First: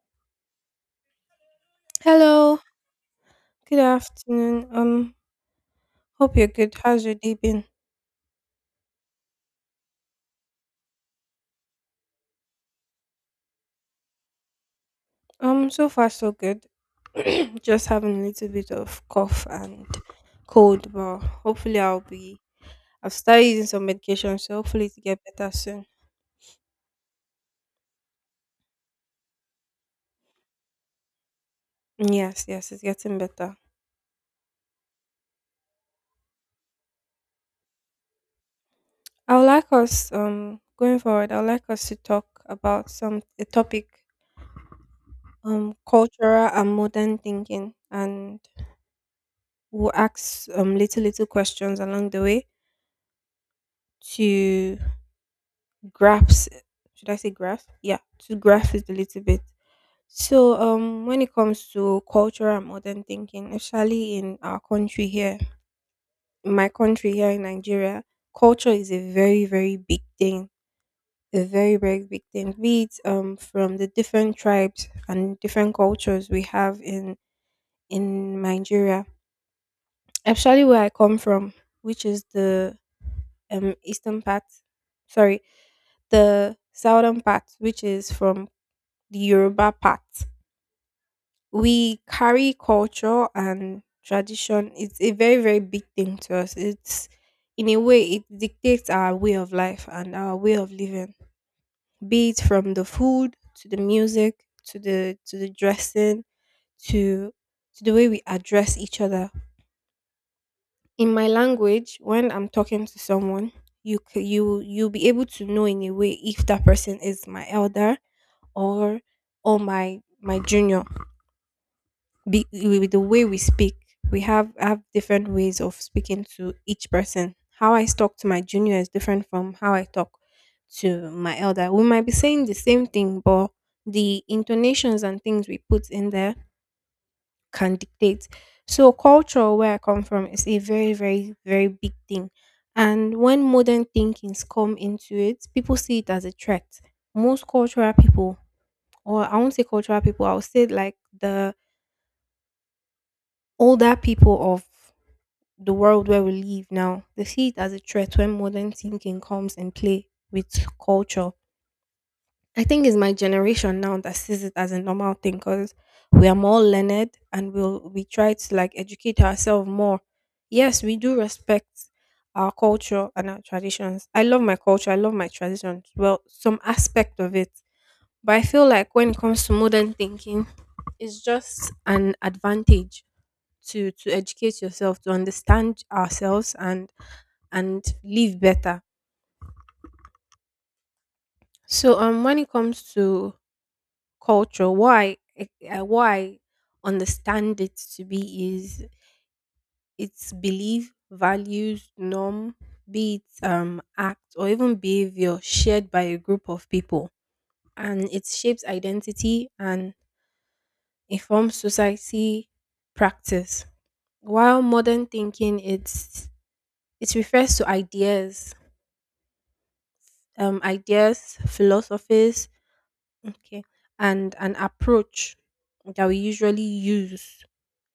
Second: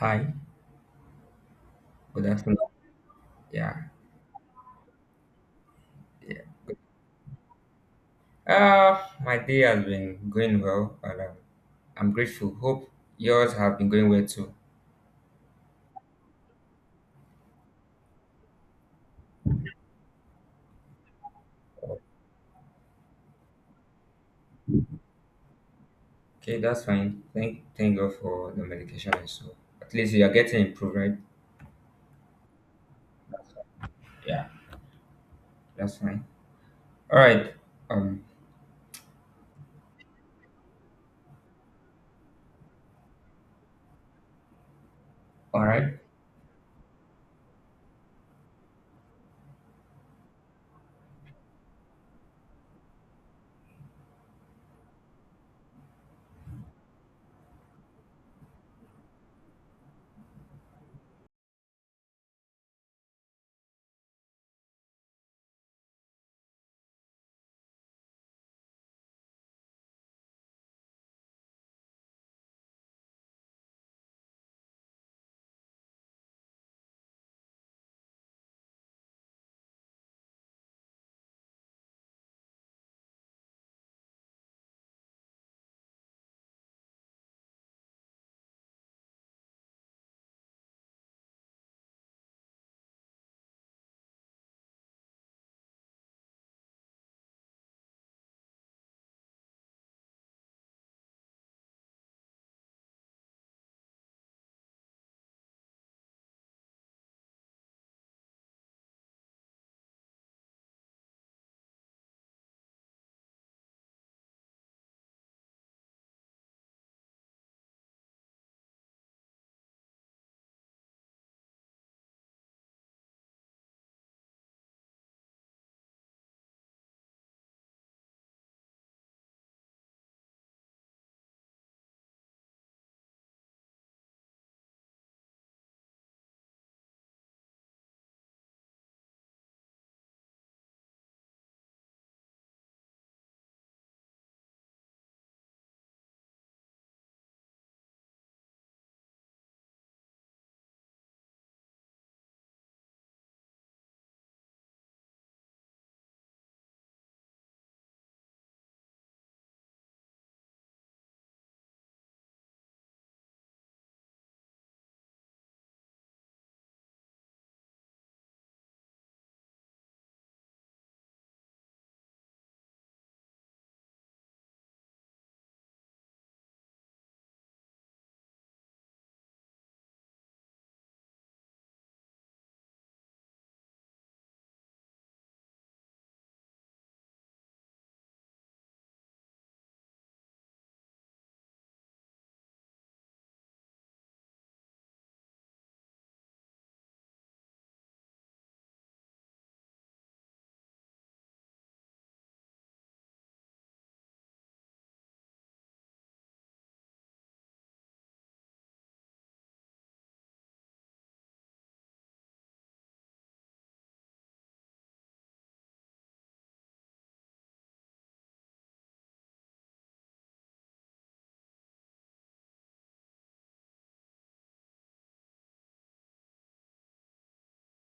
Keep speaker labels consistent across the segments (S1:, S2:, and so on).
S1: Hi, good afternoon.
S2: Hello,
S1: Yeah,
S2: good afternoon. Hope you're good. How's your day been?
S1: uh, my day has been going well, and I'm grateful. Hope yours have been going well too.
S2: So far so good. Just having a little bit of cough and cold, but hopefully I'll be. I've started using some medication, so hopefully to get better soon.
S1: Okay, that's fine. Thank God for the medication and so. At least you are getting improved, right?
S2: Yes, yes, it's getting better.
S1: Yeah, that's fine. All right. Um.
S2: I would like us going forward. I would like us to talk about some a topic
S1: All right.
S2: cultural and modern thinking, and we'll ask little questions along the way to grasp, should I say grasp? Yeah, to grasp it a little bit. So when it comes to cultural and modern thinking, especially in our country here, in my country here in Nigeria, culture is a very, very big thing. A very, very big thing. Be it from the different tribes and different cultures we have in Nigeria. Especially where I come from, which is the eastern part, sorry, the southern part, which is from the Yoruba part. We carry culture and tradition. It's a very, very big thing to us. It's In a way it dictates our way of life and our way of living. Be it from the food to the music to the dressing to to the way we address each other. In my language, when I'm talking to someone, you'll be able to know in a way if that person is my elder or my junior, with the way we speak. We have different ways of speaking to each person. How I talk to my junior is different from how I talk to my elder. We might be saying the same thing, but the intonations and things we put in there can dictate. So culture where I come from is a very, very, very big thing. And when modern thinkings come into it, people see it as a threat. Most cultural people, or I won't say cultural people, I'll say like the older people of the world where we live now. They see it as a threat when modern thinking comes and play with culture. I think it's my generation now that sees it as a normal thing, because we are more learned and we try to like educate ourselves more. Yes, we do respect our culture and our traditions. I love my culture. I love my traditions. Well, some aspect of it. But I feel like when it comes to modern thinking, it's just an advantage to educate yourself, to understand ourselves and live better. So when it comes to culture, why understand it to be is its belief, values, norm, be it act or even behavior shared by a group of people, and it shapes identity and informs society practice. While modern thinking, it refers to ideas, philosophies. Okay. And an approach that we usually use.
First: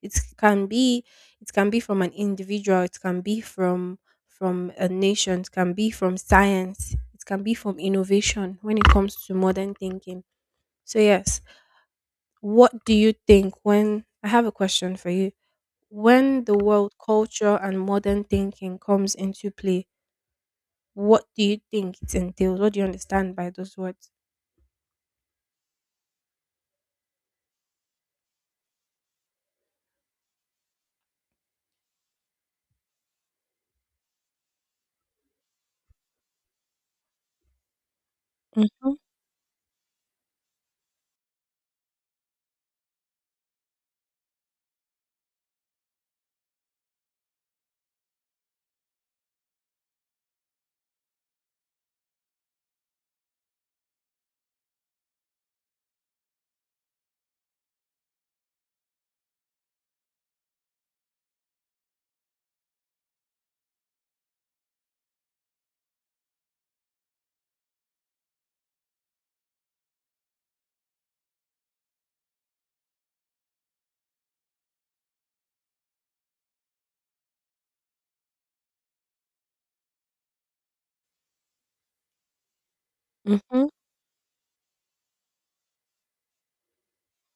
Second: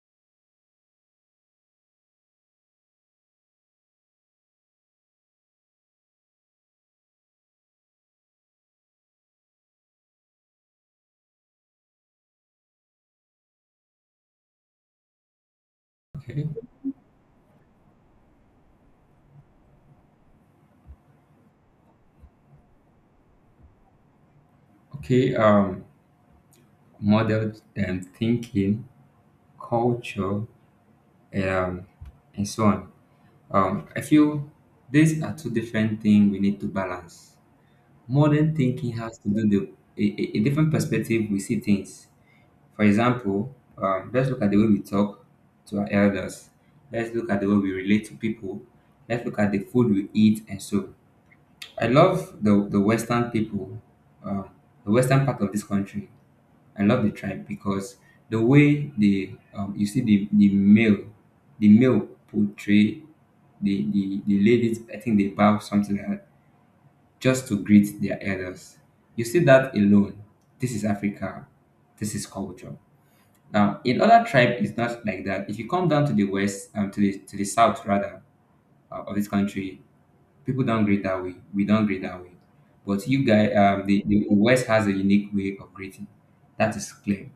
S2: It can be it can be from an individual, it can be from a nation, it can be from science, it can be from innovation when it comes to modern thinking. So yes, what do you think, when I have a question for you? When
S1: Okay.
S2: the world culture and modern thinking comes into play, what do you think it entails? What do you understand by those words?
S1: Okay. Model and thinking, culture, and so on. I feel these are two different things we need to balance. Modern thinking
S2: Mm-hmm.
S1: has to do the a different perspective we see things. For example, let's look at the way we talk to our elders. Let's look at the way we relate to people. Let's look at the food we eat and so. I love the Western people, um, the Western part of this country. I love the tribe because the way the you see the male, the male portray the ladies. I think they bow something like that just to greet their elders. You see that alone. This is Africa. This is culture. Now, in other tribe, it's not like that. If you come down to the west, to the south rather of this country, people don't greet that way. We don't greet that way. But you guys,
S2: Mm-hmm.
S1: the west has a unique way of greeting. That is clear.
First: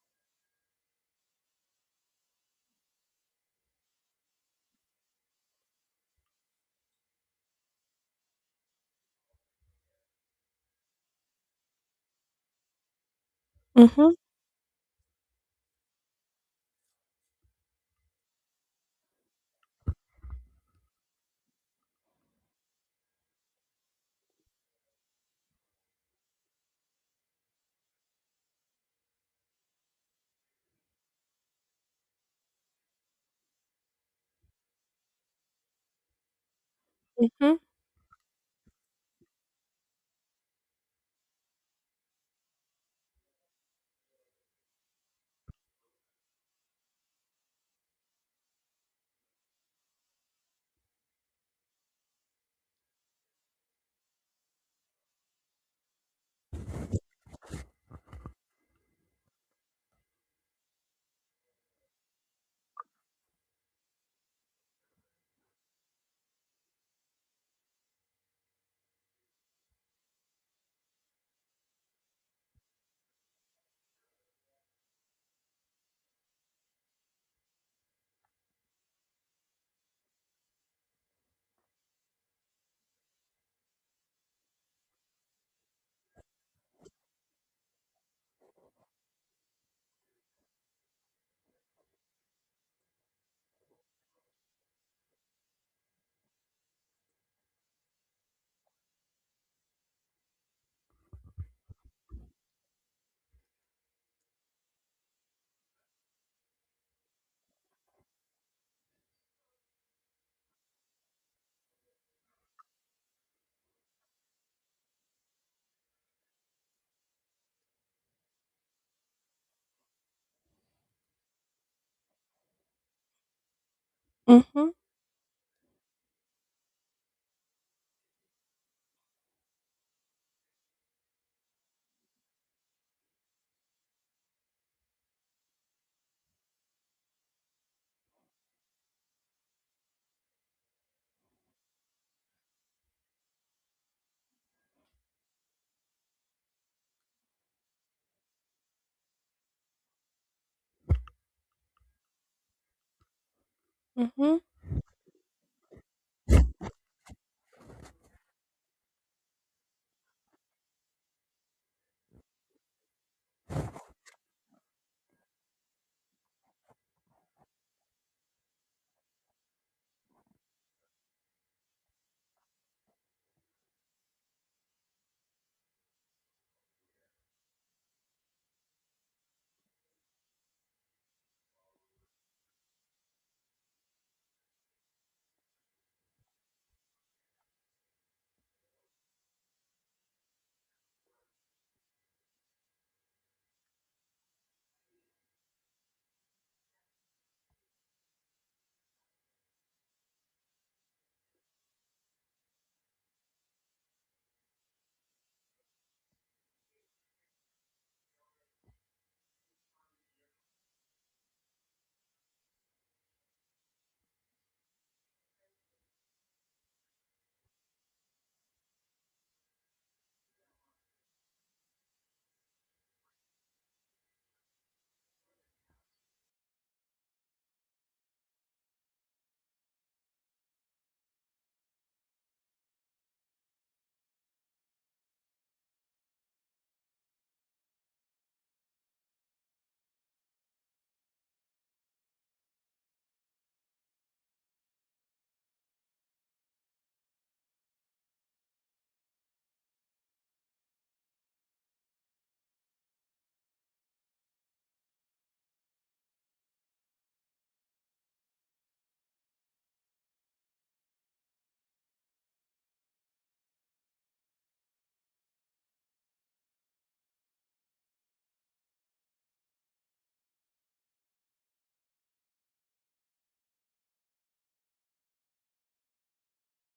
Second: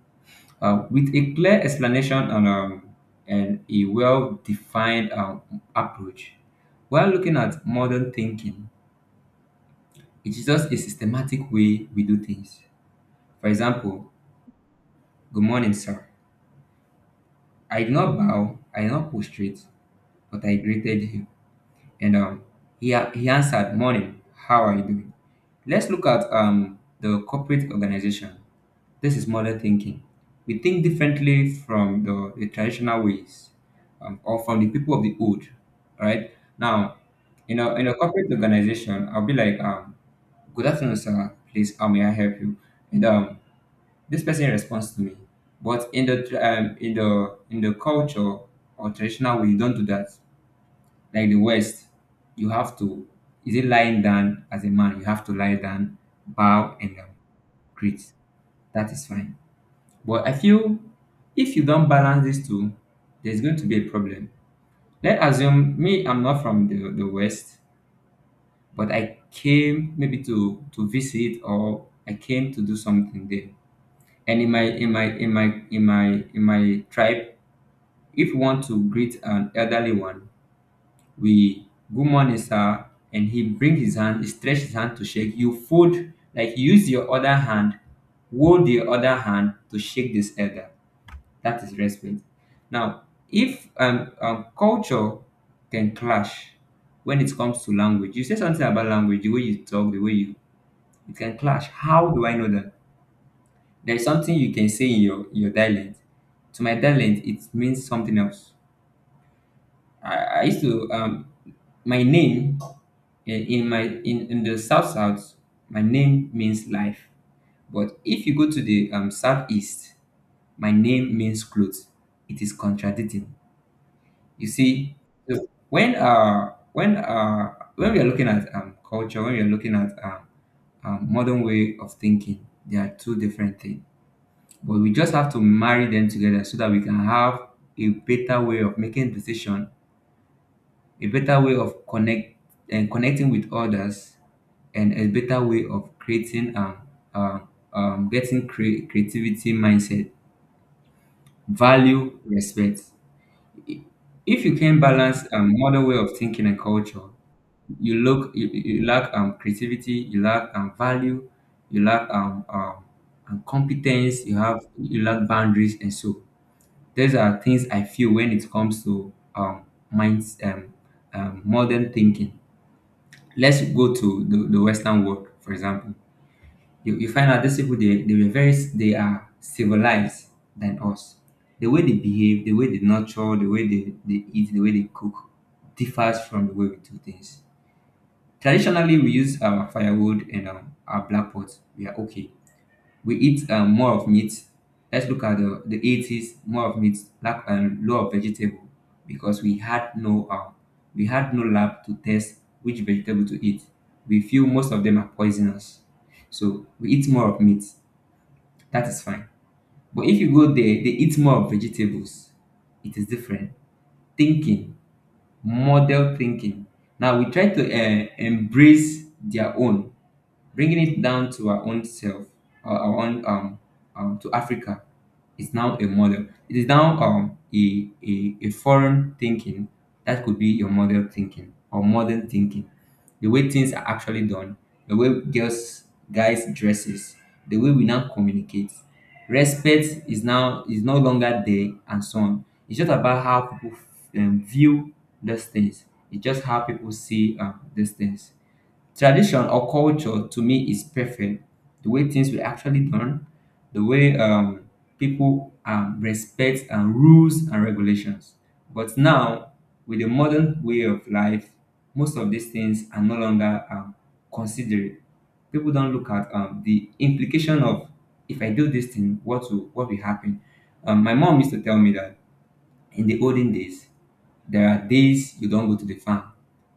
S1: With a clear explanation and a well-defined approach, while looking at modern thinking, it's just a systematic way we do things. For
S2: Mm-hmm.
S1: example, good morning, sir. I did not bow, I did not prostrate, but I greeted him. And he answered, morning, how are you doing? Let's look at the corporate organization. This is modern thinking. We think differently from the traditional ways or from the people of the old, right? Now,
S2: Mm-hmm.
S1: in a corporate organization, I'll be like, good afternoon, sir. Please, how may I help you? And this person responds to me. But in the in the culture or traditional way, you don't do that. Like the West, you have to, is it lying down as a man, you have to lie down, bow and greet. That is fine. But I feel if you don't balance these two, there's going to be a problem. Let's assume me, I'm not from the West, but I came maybe to visit or I came to do something there, and in my in my in my in my in my tribe, if you want to greet an elderly one, we, good morning sir, and he bring his hand, he stretch his hand to shake, you fold, like you use your other hand, hold the other hand to shake this elder. That is respect. Now, if culture can clash, when it comes to language, you say something about language, the way you talk, the way you, it can clash. How do I know that? There is something you can say in your dialect. To my dialect, it means something else. I used to my name, in the south south, my name means life. But if you go to the southeast, my name means clothes. It is contradicting. You
S2: Mm-hmm.
S1: see, so when we are looking at culture, when we are looking at modern way of thinking. They are two different things. But we just have to marry them together so that we can have a better way of making decision, a better way of connect and connecting with others, and a better way of creating uh, getting creativity, mindset, value, respect.
S2: Mhm.
S1: If you can balance modern way of thinking and culture, you lack creativity, you lack value, you lack competence, you have, you lack boundaries and so. These are things I feel when it comes to minds, modern thinking. Let's go to the Western world, for example. You find out these people, they were very, they are civilized than us. The way they behave, the way they nurture, the way they eat, the way they cook differs from the way we do things. Traditionally, we use our firewood and our black pots. We are okay. We eat more of meat. Let's look at the 80s, more of meat, lack and low of vegetable, because we had no lab to test which vegetable to eat. We feel most of them are poisonous, so we eat more of meat. That is fine. But if you go there, they eat more of vegetables. It is different thinking, model thinking. Now we try to embrace their own. Bringing it down to our own self, our own to Africa, is now a model. It is now a foreign thinking that could be your model thinking or modern thinking. The way things are actually done, the way girls, guys dresses, the way we now communicate, respect is now, is no longer there, and so on. It's just about how people view these things. It's just how people see these things. Tradition or culture to me is perfect. The way things were actually done, the way people respect and rules and regulations. But now, with the modern way of life, most of these things are no longer considered. People don't look at the implication of, if I do this thing, what will happen. My mom used to tell me that in the olden days, there are days you don't go to the farm.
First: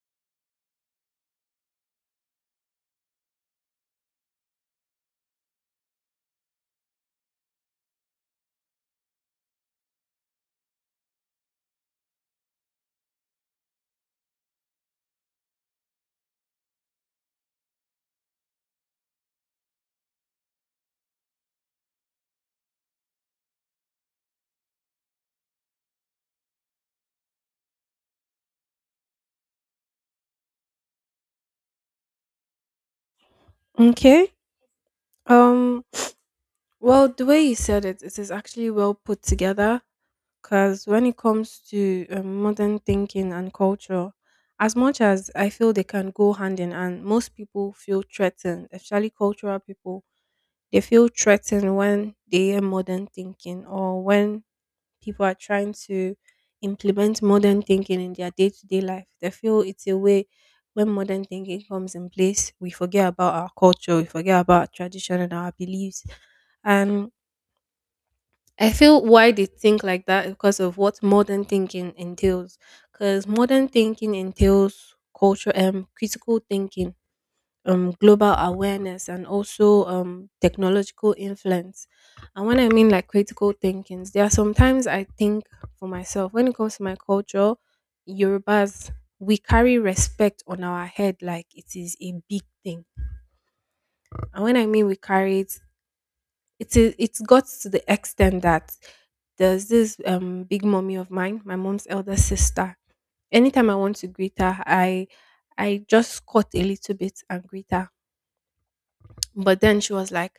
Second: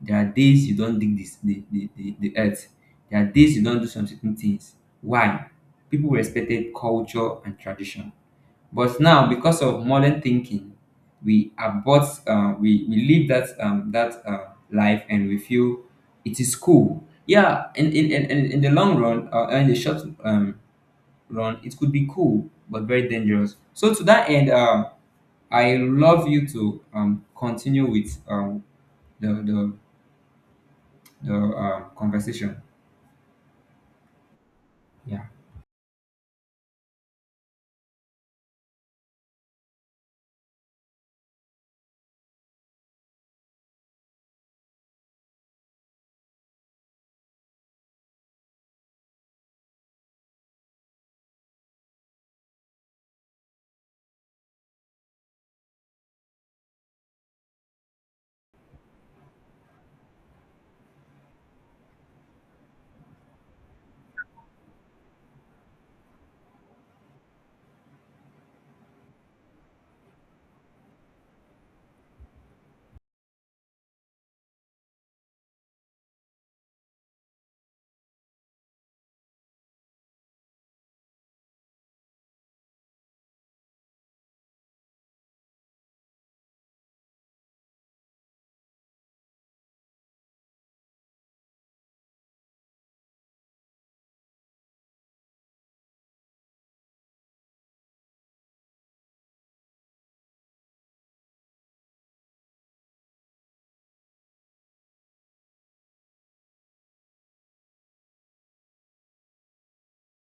S1: There are days you don't dig this, the earth. There are days you don't do some certain things. Why? People respected culture and tradition. But now, because of modern thinking, we live that life, and we feel it is cool. Yeah, in, in the long run, in the short run, it could be cool, but very dangerous. So, to that end, I love you to continue with the the the conversation.
S2: Okay.
S1: Yeah.
S2: Um. Well, the way you said it is actually well put together. Because when it comes to modern thinking and culture, as much as I feel they can go hand in hand, most people feel threatened, especially cultural people. They feel threatened when they hear modern thinking, or when people are trying to implement modern thinking in their day to day life. They feel it's a way when modern thinking comes in place, we forget about our culture, we forget about our tradition and our beliefs. And I feel why they think like that is because of what modern thinking entails. Because modern thinking entails culture and critical thinking, global awareness, and also technological influence. And when I mean like critical thinkings, there are sometimes I think for myself when it comes to my culture. Yorubas, we carry respect on our head like it is a big thing. And when I mean we carry it, it is it's got to the extent that there's this big mommy of mine, my mom's elder sister. Anytime I want to greet her, I just cut a little bit and greet her. But then she was like,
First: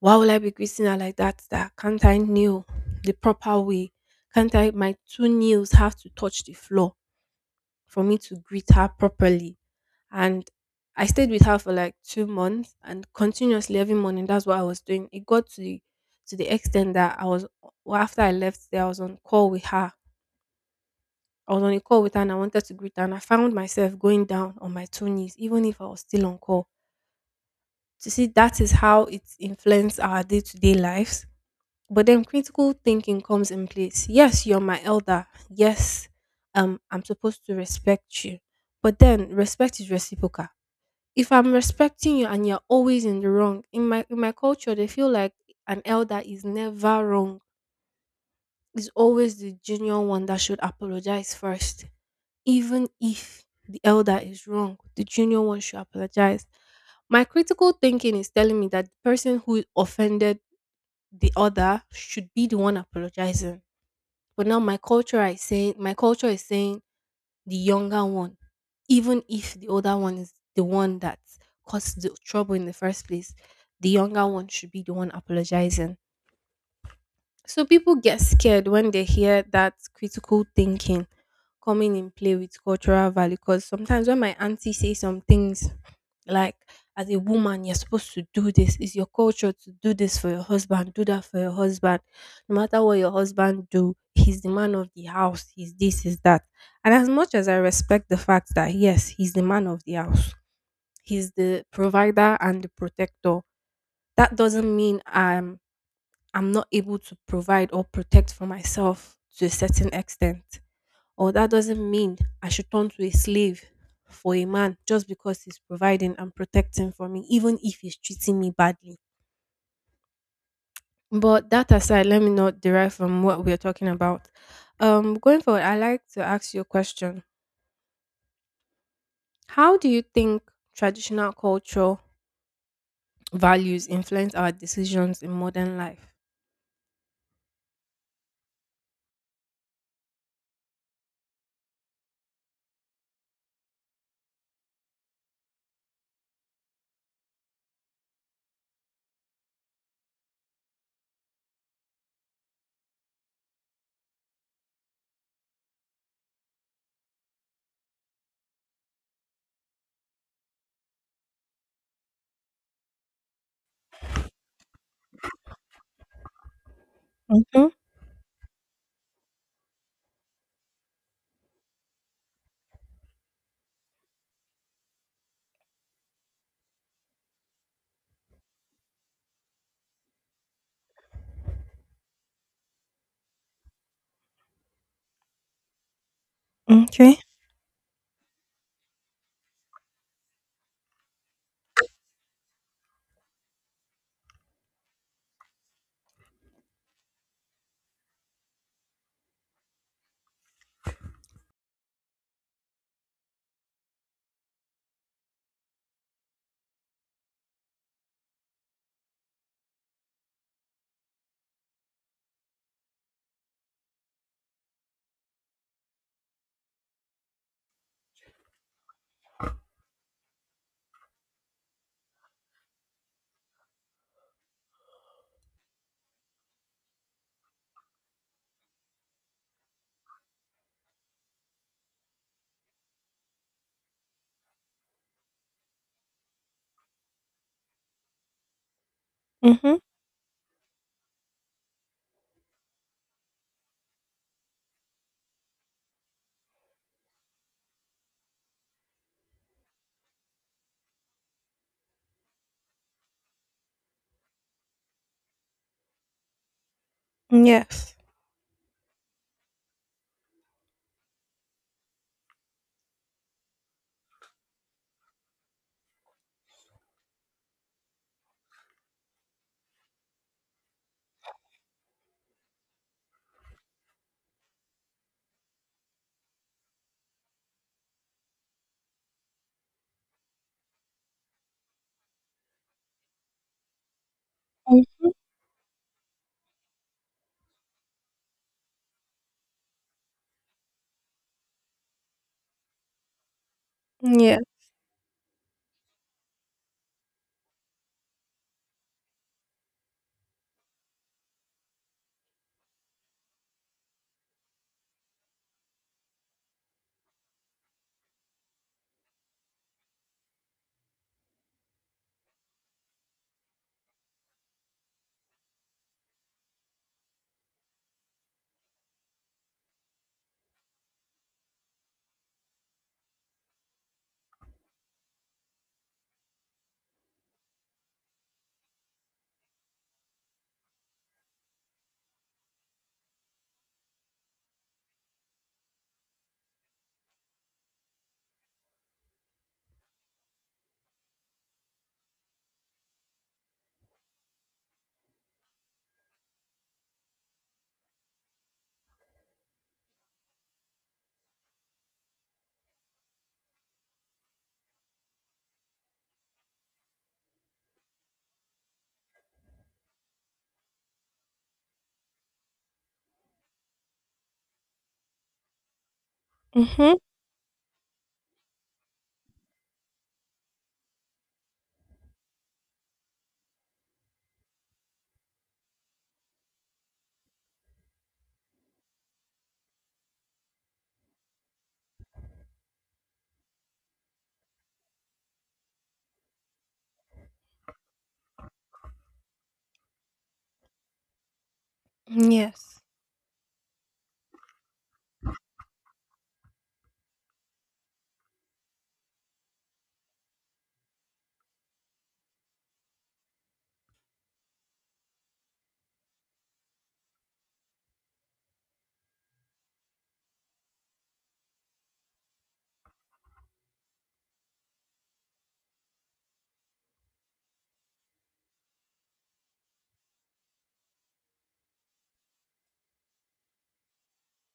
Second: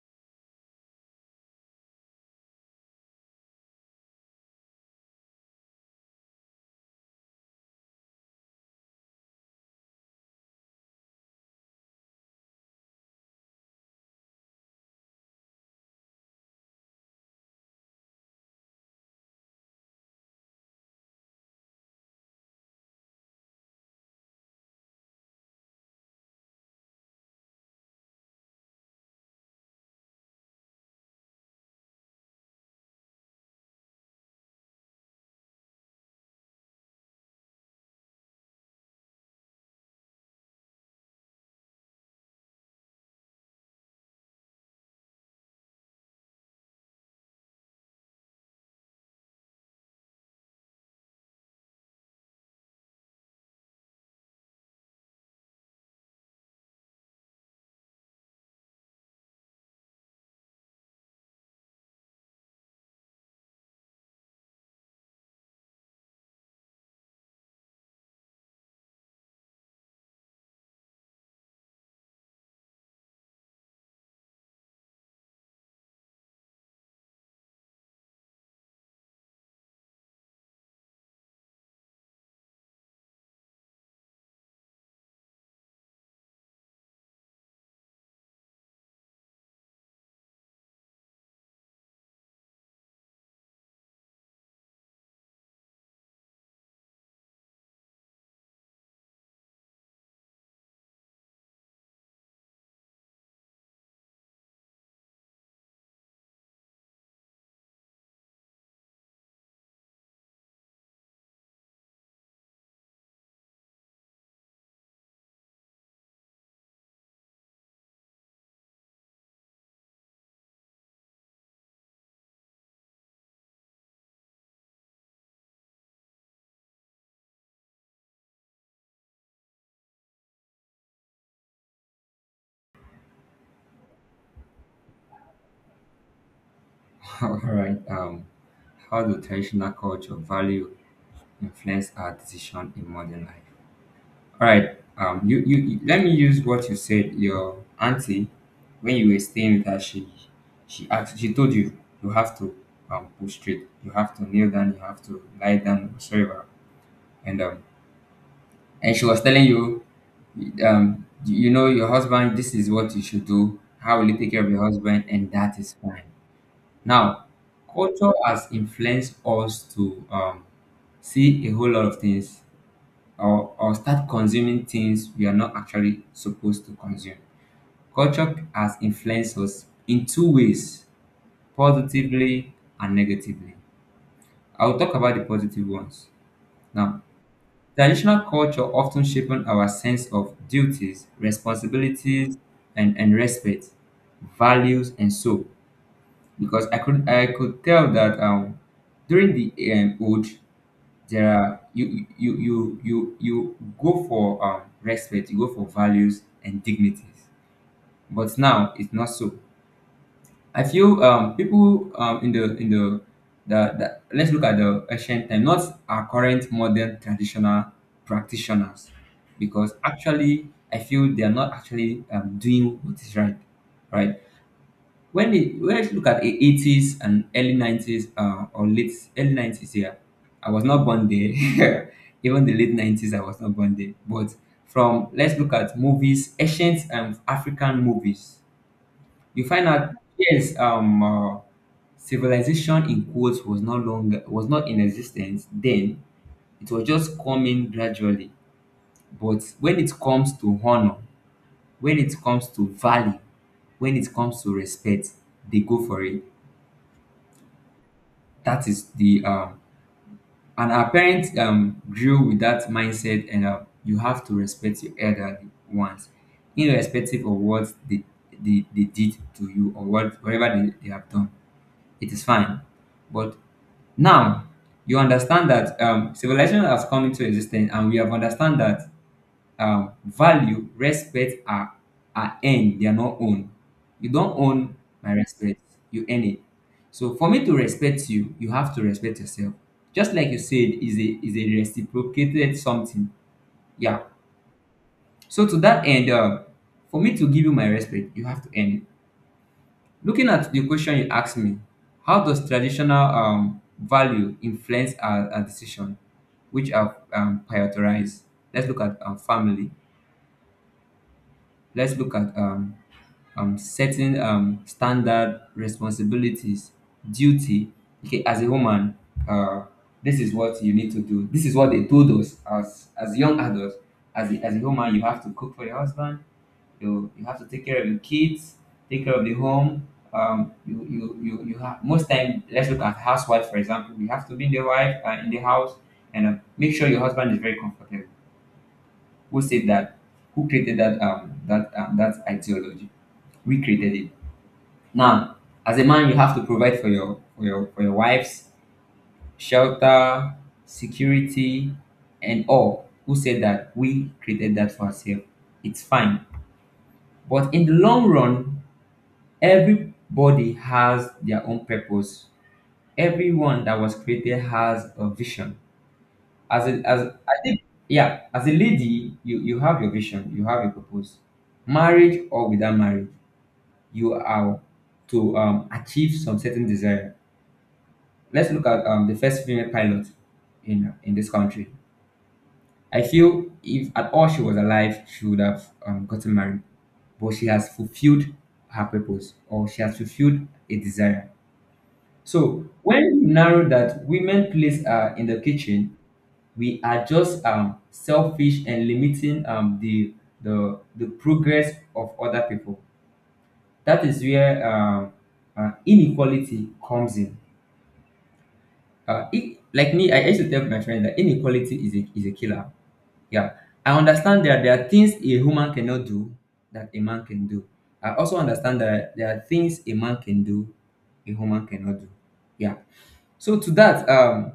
S2: why will I be greeting her like that? Can't I kneel the proper way? Can't I My two knees have to touch the floor for me to greet her properly? And I stayed with her for like 2 months, and continuously every morning that's what I was doing. It got to the extent that I was well, after I left there, I was on call with her. I was on a call with her and I wanted to greet her and I found myself going down on my two knees, even if I was still on call. To see, that is how it influences our day-to-day lives. But then critical thinking comes in place. Yes, you're my elder. Yes, I'm supposed to respect you. But then respect is reciprocal. If I'm respecting you and you're always in the wrong, in my culture they feel like an elder is never wrong. It's always the junior one that should apologize first. Even if the elder is wrong, the junior one should apologize. My critical thinking is telling me that the person who offended the other should be the one apologizing. But now, my culture is saying the younger one, even if the older one is the one that caused the trouble in the first place, the younger one should be the one apologizing. So people get scared when they hear that critical thinking coming in play with cultural value, because sometimes when my auntie says some things like, as a woman you're supposed to do this, it's your culture to do this for your husband, do that for your husband, no matter what your husband do, he's the man of the house, he's this, he's that. And as much as I respect the fact that yes, he's the man of the house, he's the provider and the protector, that doesn't mean I'm not able to provide or protect for myself to a certain extent, or that doesn't mean I should turn to a slave for a man just because he's providing and protecting for me, even if he's treating me badly. But that aside, let me not derive from what we are talking about. Going forward, I like to ask you a question. How do you think traditional cultural values influence our decisions in modern life?
S1: All right. How do traditional culture value influence our decision in modern life? All right. Let me use what you said. Your auntie, when you were staying with her, she asked, she told you you have to push straight, you have to kneel down, you have to lie down, whatsoever, and um and she was telling you, um, you know, your husband, this is what you should do, how will you take care of your husband, and that is fine. Now,
S2: Mm-hmm.
S1: culture has influenced us to see a whole lot of things, or start consuming things we are not actually supposed to consume. Culture has influenced us in two ways: positively and negatively. I'll talk about the positive ones now.
S2: Okay.
S1: Traditional culture often shapes our sense of duties, responsibilities, and respect, values, and so. Because I could tell that during the old, there are, you go for respect, you go for values and dignities. But now it's not so. I feel people in the, let's look at the ancient time, not our current modern traditional practitioners, because actually I feel they are not actually doing what is right, right? When they when Let's look at the 80s and early 90s, or late early 90s here, I was not born there. Even the late 90s, I was not born there. But, from let's look at movies, ancient African movies, you find
S2: Mm-hmm.
S1: out, yes, civilization in quotes was not long, was not in existence then. It was just coming gradually. But when it comes to honor, when it comes to value, when it comes to respect, they go for it.
S2: Yes.
S1: That is the and our parents grew with that mindset, and you have to respect your elderly ones, irrespective of what they did to you or what whatever they have done. It is fine, but now, you understand that civilization has come into existence, and we have understand that value, respect are earned; they are not owned. You don't own
S2: Mm.
S1: my respect; you earn it. So, for me to respect you, you have to respect yourself. Just like you said, is a reciprocated something. Yeah.
S2: Yeah.
S1: So to that end, for me to give you my respect, you have to earn it. Looking at the question you asked me, how does traditional value influence our decision, which are prioritized? Let's look at family. Let's look at setting standard responsibilities, duty. Okay, as a woman, uh, this is what you need to do. This is what they told us as young adults. As a woman, you have to cook for your husband. You have to take care of your kids, take care of the home. You have most time. Let's look at housewife, for example. You have to be the wife in the house, and make sure your husband is very comfortable. Who said that? Who created that ideology? We created it. Now, as a man, you have to provide for your wives, shelter, security, and all. Who said that? We created that for ourselves. It's fine. But in the long run, everybody has their own purpose. Everyone that was created has a vision. As a,
S2: Mm-hmm.
S1: as I think, yeah, as a lady, you have your vision, you have your purpose. Marriage or without marriage, you are to achieve some certain desire. Let's look at the first female pilot in this country. I feel if at all she was alive, she would have gotten married, but she has fulfilled her purpose, or she has fulfilled a desire. So
S2: Yes.
S1: when we narrow that women place are in the kitchen, we are just selfish and limiting the progress of other people. That is where inequality comes in. Like me, I used to tell my friend that inequality is a killer. Yeah, I understand that there are things a woman cannot do that a man can do. I also understand that there are things a man can do a woman cannot do. Yeah. So to that,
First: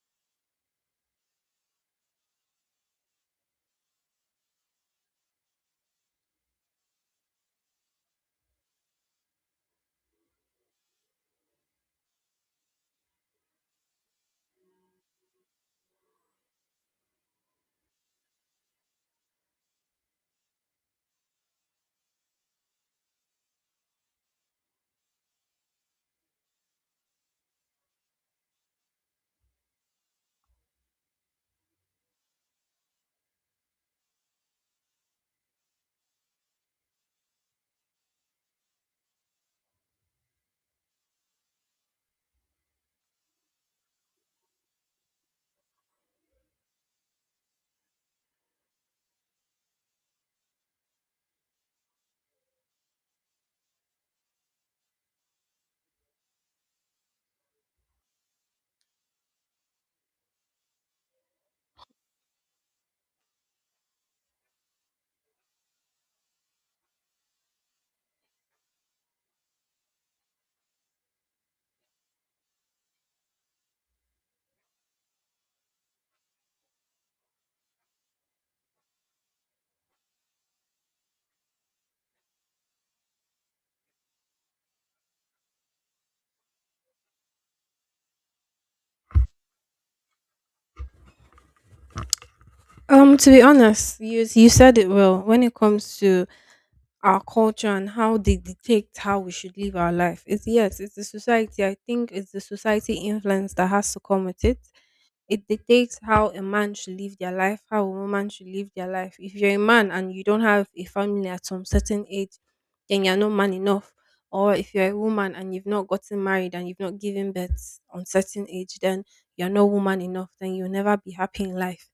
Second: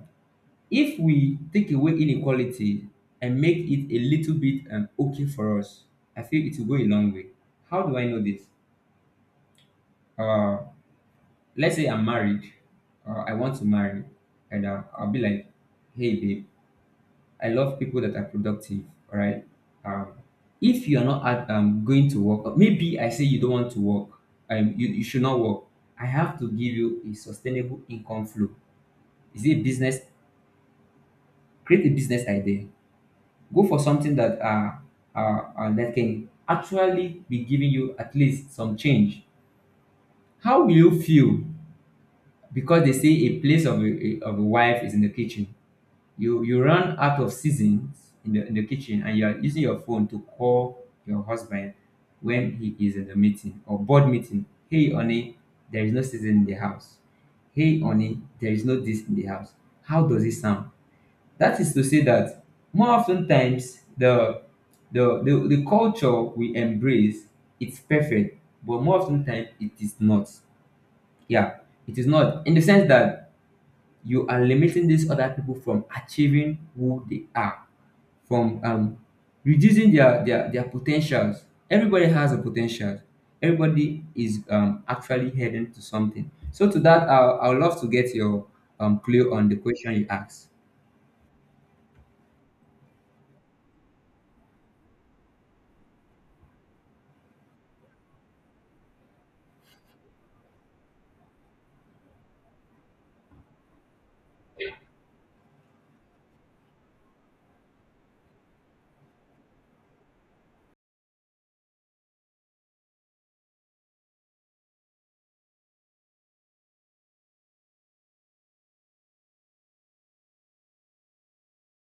S1: if we take away inequality and make it a little bit okay for us, I feel it will go a long way. How do I know this? Uh, let's say I'm married, I want to marry, and I'll be like, "Hey, babe, I love people that are productive, all right? Um, if you are not going to work, or maybe I say you don't want to work, you should not work. I have to give you a sustainable income flow. Is it a business? Create a business idea. Go for something that that can actually be giving you at least some change." How will you feel because they say a place of a wife is in the kitchen? You run out of seasons in the kitchen, and you are using your phone to call your husband when he is in the meeting or board meeting. "Hey honey, there is no season in the house. Hey honey, there is no this in the house." How does it sound? That is to say that more often times, the culture we embrace, it's perfect, but more often times it is not. Yeah, it is not in the sense that you are limiting these other people from achieving who they are, from reducing their potentials. Everybody has a potential. Everybody is actually heading to something. So to that, I would love to get your clue on the question you asked.
S2: To be honest, you said it well when it comes to our culture and how they dictate how we should live our life. It's, yes, it's the society. I think it's the society influence that has to come with it. It dictates how a man should live their life, how a woman should live their life. If you're a man and you don't have a family at some certain age, then you're not man enough. Or if you're a woman and you've not gotten married and you've not given birth on certain age, then you're not woman enough. Then you'll never be happy in life.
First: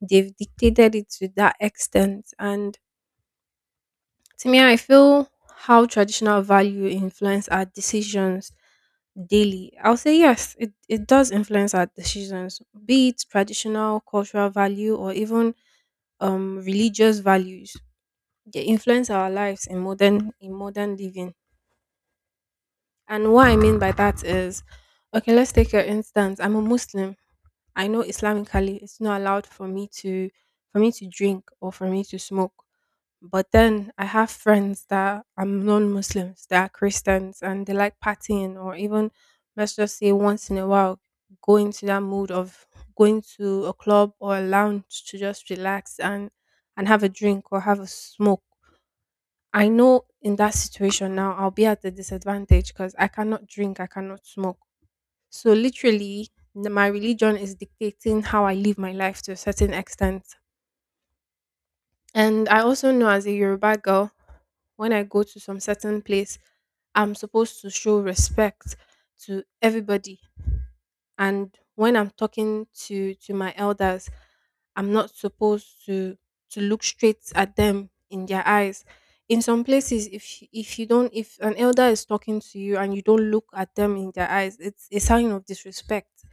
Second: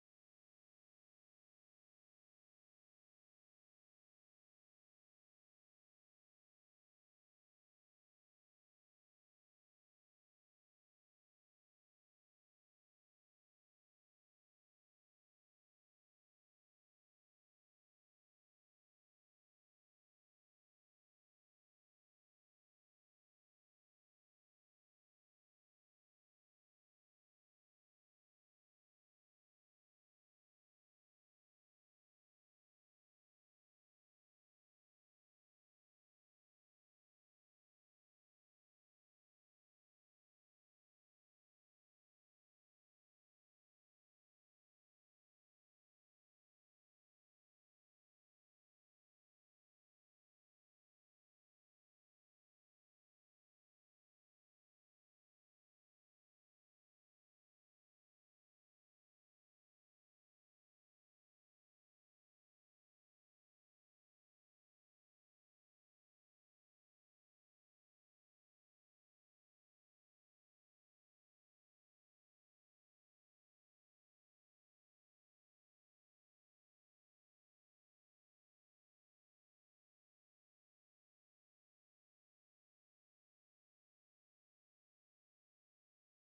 S2: They've dictated it to that extent, and to me, I feel how traditional value influence our decisions daily. I'll say yes, it does influence our decisions, be it traditional cultural value or even religious values. They influence our lives in modern living. And what I mean by that is, okay, let's take your instance. I'm a Muslim. I know Islamically it's not allowed for me to, drink, or for me to smoke. But then I have friends that are non-Muslims, that are Christians, and they like partying, or even, let's just say, once in a while go into that mood of going to a club or a lounge to just relax and have a drink or have a smoke. I know in that situation now I'll be at a disadvantage because I cannot drink, I cannot smoke. So literally, my religion is dictating how I live my life to a certain extent. And I also know, as a Yoruba girl, when I go to some certain place, I'm supposed to show respect to everybody. And when I'm talking to my elders, I'm not supposed to look straight at them in their eyes. In some places, if you don't, if an elder is talking to you and you don't look at them in their eyes, it's a sign of disrespect.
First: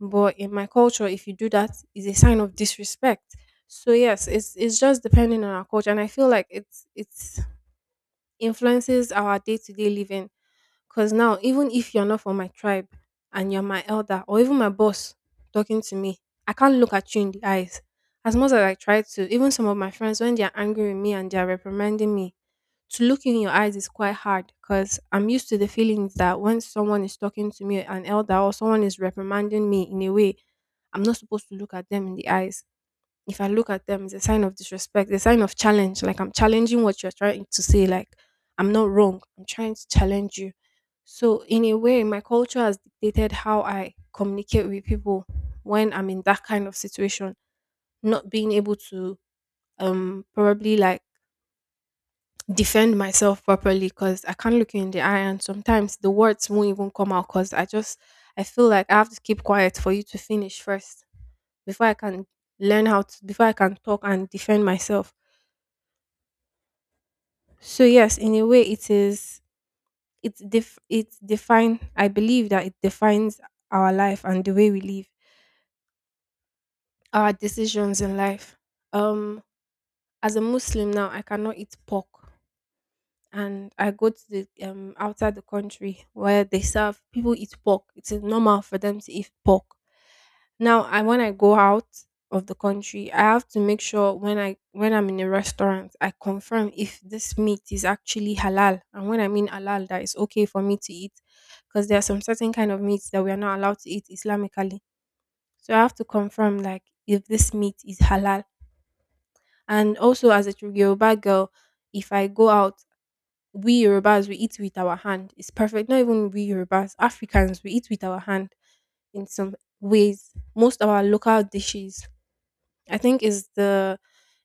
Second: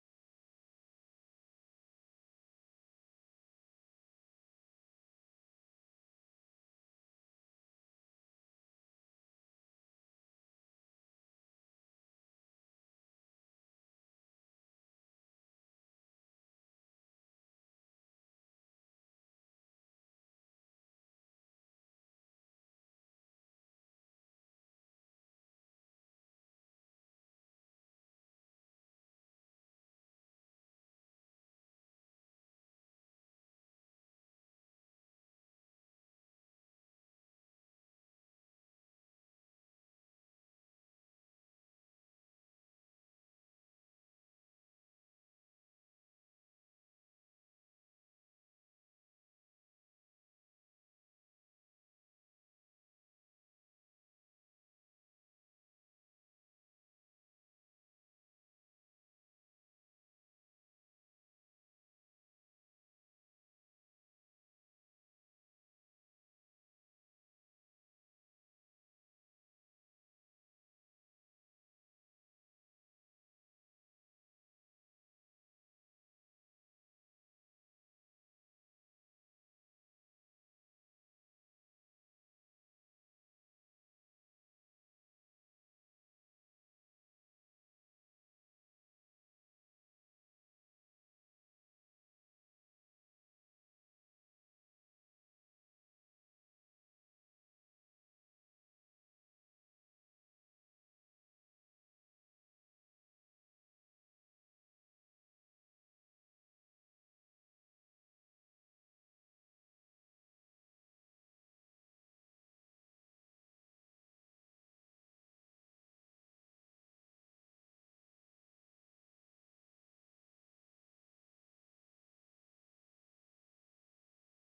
S2: But in my culture, if you do that, is a sign of disrespect. So yes, it's just depending on our culture, and I feel like it's influences our day to day living because now, even if you're not from my tribe and you're my elder or even my boss talking to me, I can't look at you in the eyes. As much as I try to, even some of my friends, when they're angry with me and they're reprimanding me, to look you in your eyes is quite hard because I'm used to the feelings that when someone is talking to me, an elder or someone is reprimanding me in a way, I'm not supposed to look at them in the eyes. If I look at them, it's a sign of disrespect, it's a sign of challenge. Like I'm challenging what you're trying to say. Like I'm not wrong. I'm trying to challenge you. So in a way, my culture has dictated how I communicate with people when I'm in that kind of situation. Not being able to probably like defend myself properly because I can't look you in the eye and sometimes the words won't even come out because I feel like I have to keep quiet for you to finish first before I can learn how to before I can talk and defend myself. So yes, in a way, it is. It def. It define. I believe that it defines our life and the way we live, our decisions in life. Um, as a Muslim now, I cannot eat pork. And I go to the outside the country where they serve people eat pork. It's normal for them to eat pork. Now, I when I go out of the country, I have to make sure when I'm in a restaurant, I confirm if this meat is actually halal. And when I mean halal, that is okay for me to eat, because there are some certain kind of meats that we are not allowed to eat Islamically. So I have to confirm like if this meat is halal. And also as a Yoruba girl, if I go out we Yorubas we eat with our hand. It's perfect. Not even we Yorubas, Africans we eat with our hand in some ways. Most of our local dishes, I think, is the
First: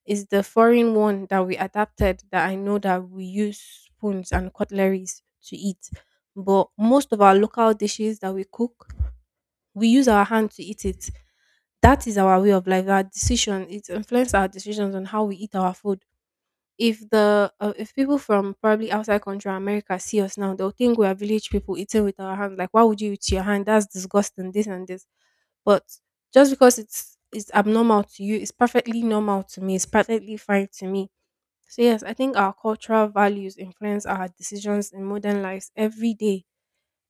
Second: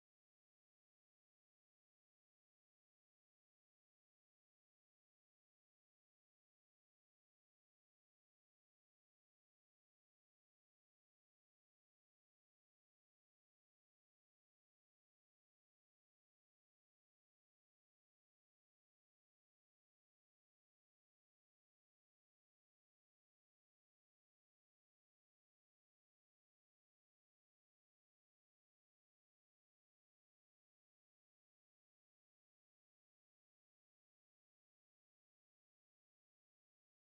S2: is the foreign one that we adapted that I know that we use spoons and cutleries to eat. But most of our local dishes that we cook, we use our hand to eat it. That is our way of life. Our decision it influences our decisions on how we eat our food if the if people from probably outside country or America see us now, they'll think we are village people eating with our hand. Like, why would you eat your hand? That's disgusting. This and this. But just because it's abnormal to you, it's perfectly normal to me. It's perfectly fine to me. So yes, I think our cultural values influence our decisions in modern lives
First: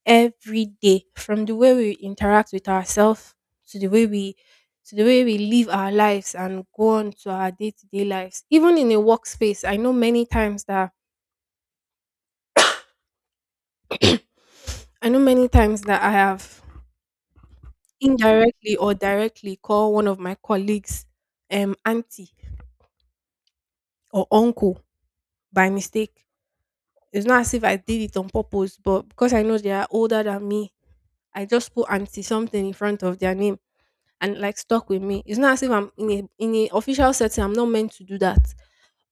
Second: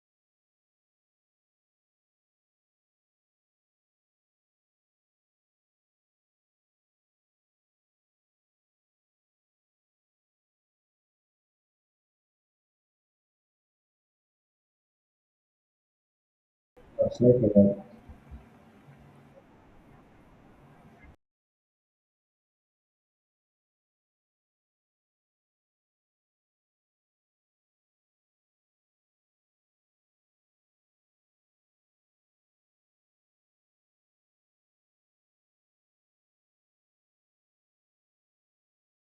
S2: every day from the way we interact with ourselves to the way we to the way we live our lives and go on to our day-to-day lives even in a workspace. I know many times that I know many times that I have indirectly or directly called one of my colleagues auntie or uncle by mistake. It's not as if I did it on purpose, but because I know they are older than me, I just put auntie something in front of their name and like stuck with me. It's not as if I'm in a official setting, I'm not meant to do that.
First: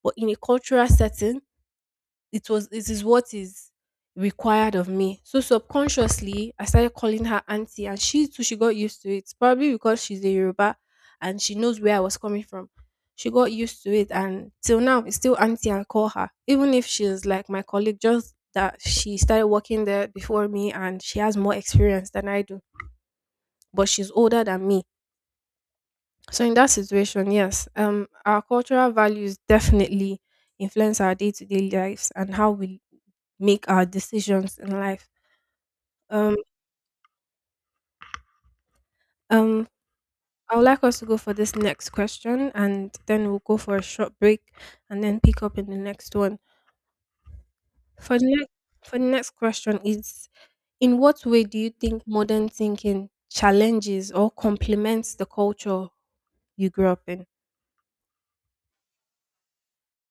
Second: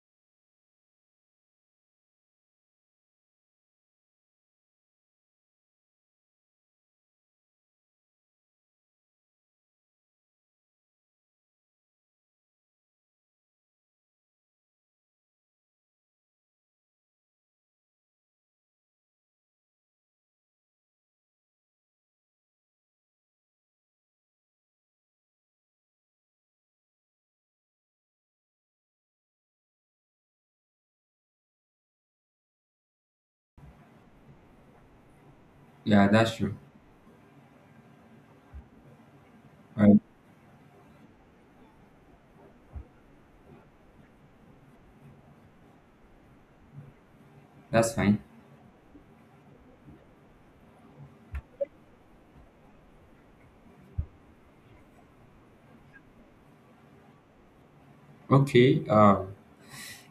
S2: But in a cultural setting, it is what is required of me. So subconsciously, I started calling her auntie, and she got used to it. Probably because she's a Yoruba, and she knows where I was coming from. She got used to it, and till now it's still auntie. I call her, even if she's like my colleague, just that she started working there before me, and she has more experience than I do. But she's older than me, so in that situation, yes, our cultural values definitely influence our day-to-day lives and how we make our decisions in life.
S1: Yeah, that's
S2: Um,
S1: true.
S2: um, I would like us to go for this next question, and then we'll go for a short break, and then pick up in the next one.
S1: That's
S2: For
S1: fine.
S2: the next, for the next question is, in what way do you think modern thinking challenges or complements the culture you grew up in?
S1: Okay.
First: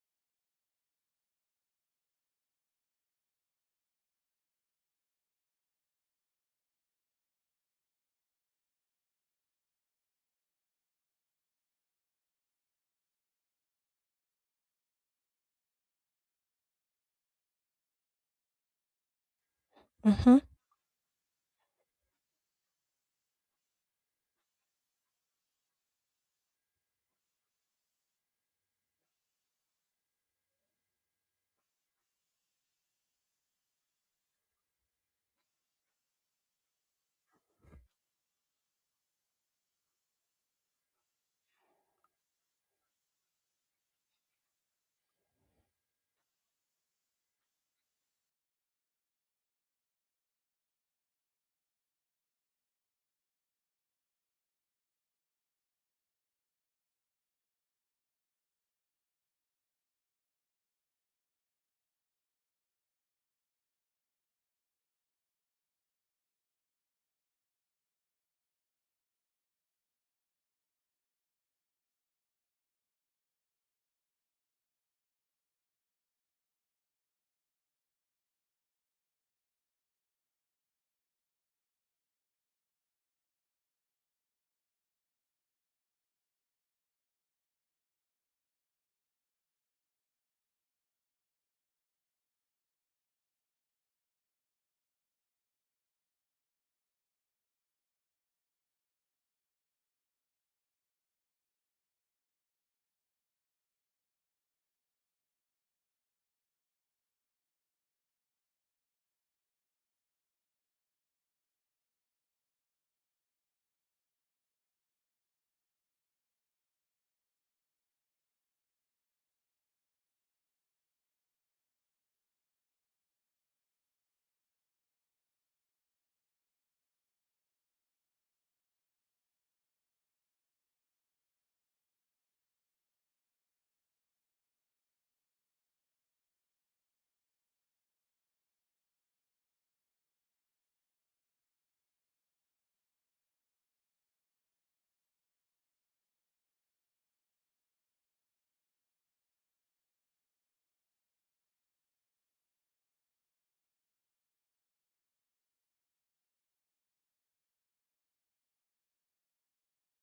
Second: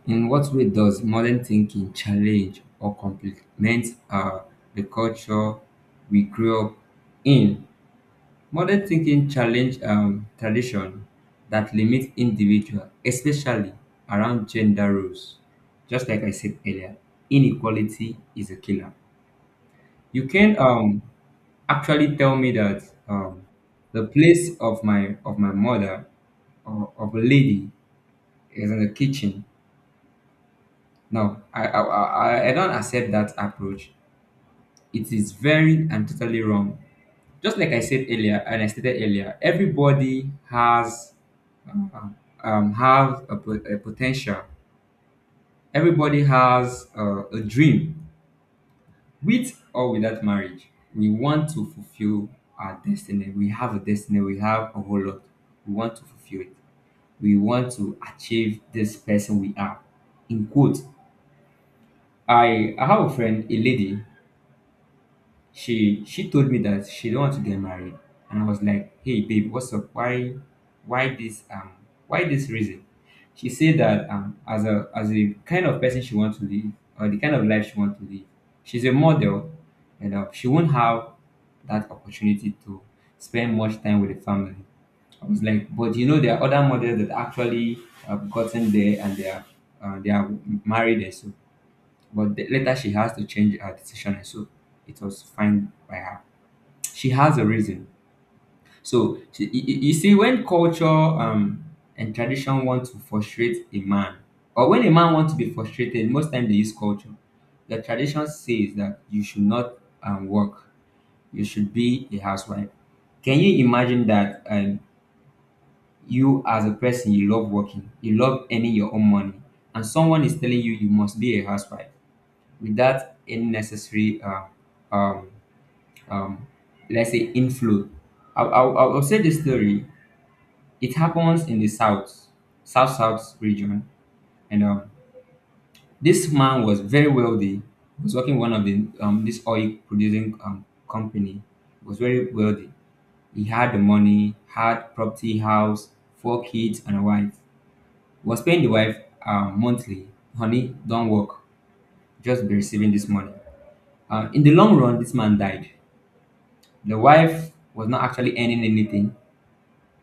S1: In what way does modern thinking challenge or complement the culture we grew up in? Modern thinking challenge tradition that limit individual, especially around gender roles. Just like I said earlier, inequality is a killer. You
S2: Mm-hmm.
S1: can actually tell me that um, the place of my mother or of a lady is in the kitchen. No, I don't accept that approach. It is very and totally wrong. Just like I said earlier, and I stated earlier, everybody has uh, um have a, po- a potential. Everybody has a dream, with or without marriage. We want to fulfill our destiny. We have a destiny. We have a whole lot. We want to fulfill it. We want to achieve this person we are. In quote, I have a friend, a lady. She told me that she don't want to get married. And I was like, "Hey babe, what's up? Why why this um this reason?" She said that as a kind of person she wants to live, or the kind of life she wants to live, she's a model, and she won't have that opportunity to spend much time with the family. I was like, "But, there are other models that actually have gotten there and they are married and so." But later she has to change her decision, and so it was fine by her. She has a reason. So she, you see, when culture and tradition want to frustrate a man, or when a man wants to be frustrated, most time they use culture. The tradition says that you should not work. You should be a housewife. Can you imagine that you as a person you love working, you love earning your own money, and someone is telling you you must be a housewife? Without any necessary um, um, let's say inflow. I'll say this story. It happens in the south, south region, and this man was very wealthy. He was working one of the this oil producing company. He was very wealthy. He had the money, had property, house, four kids, and a wife. He was paying the wife monthly. "Honey, don't work. Just be receiving this money." In the long run, this man died. The wife was not actually earning anything,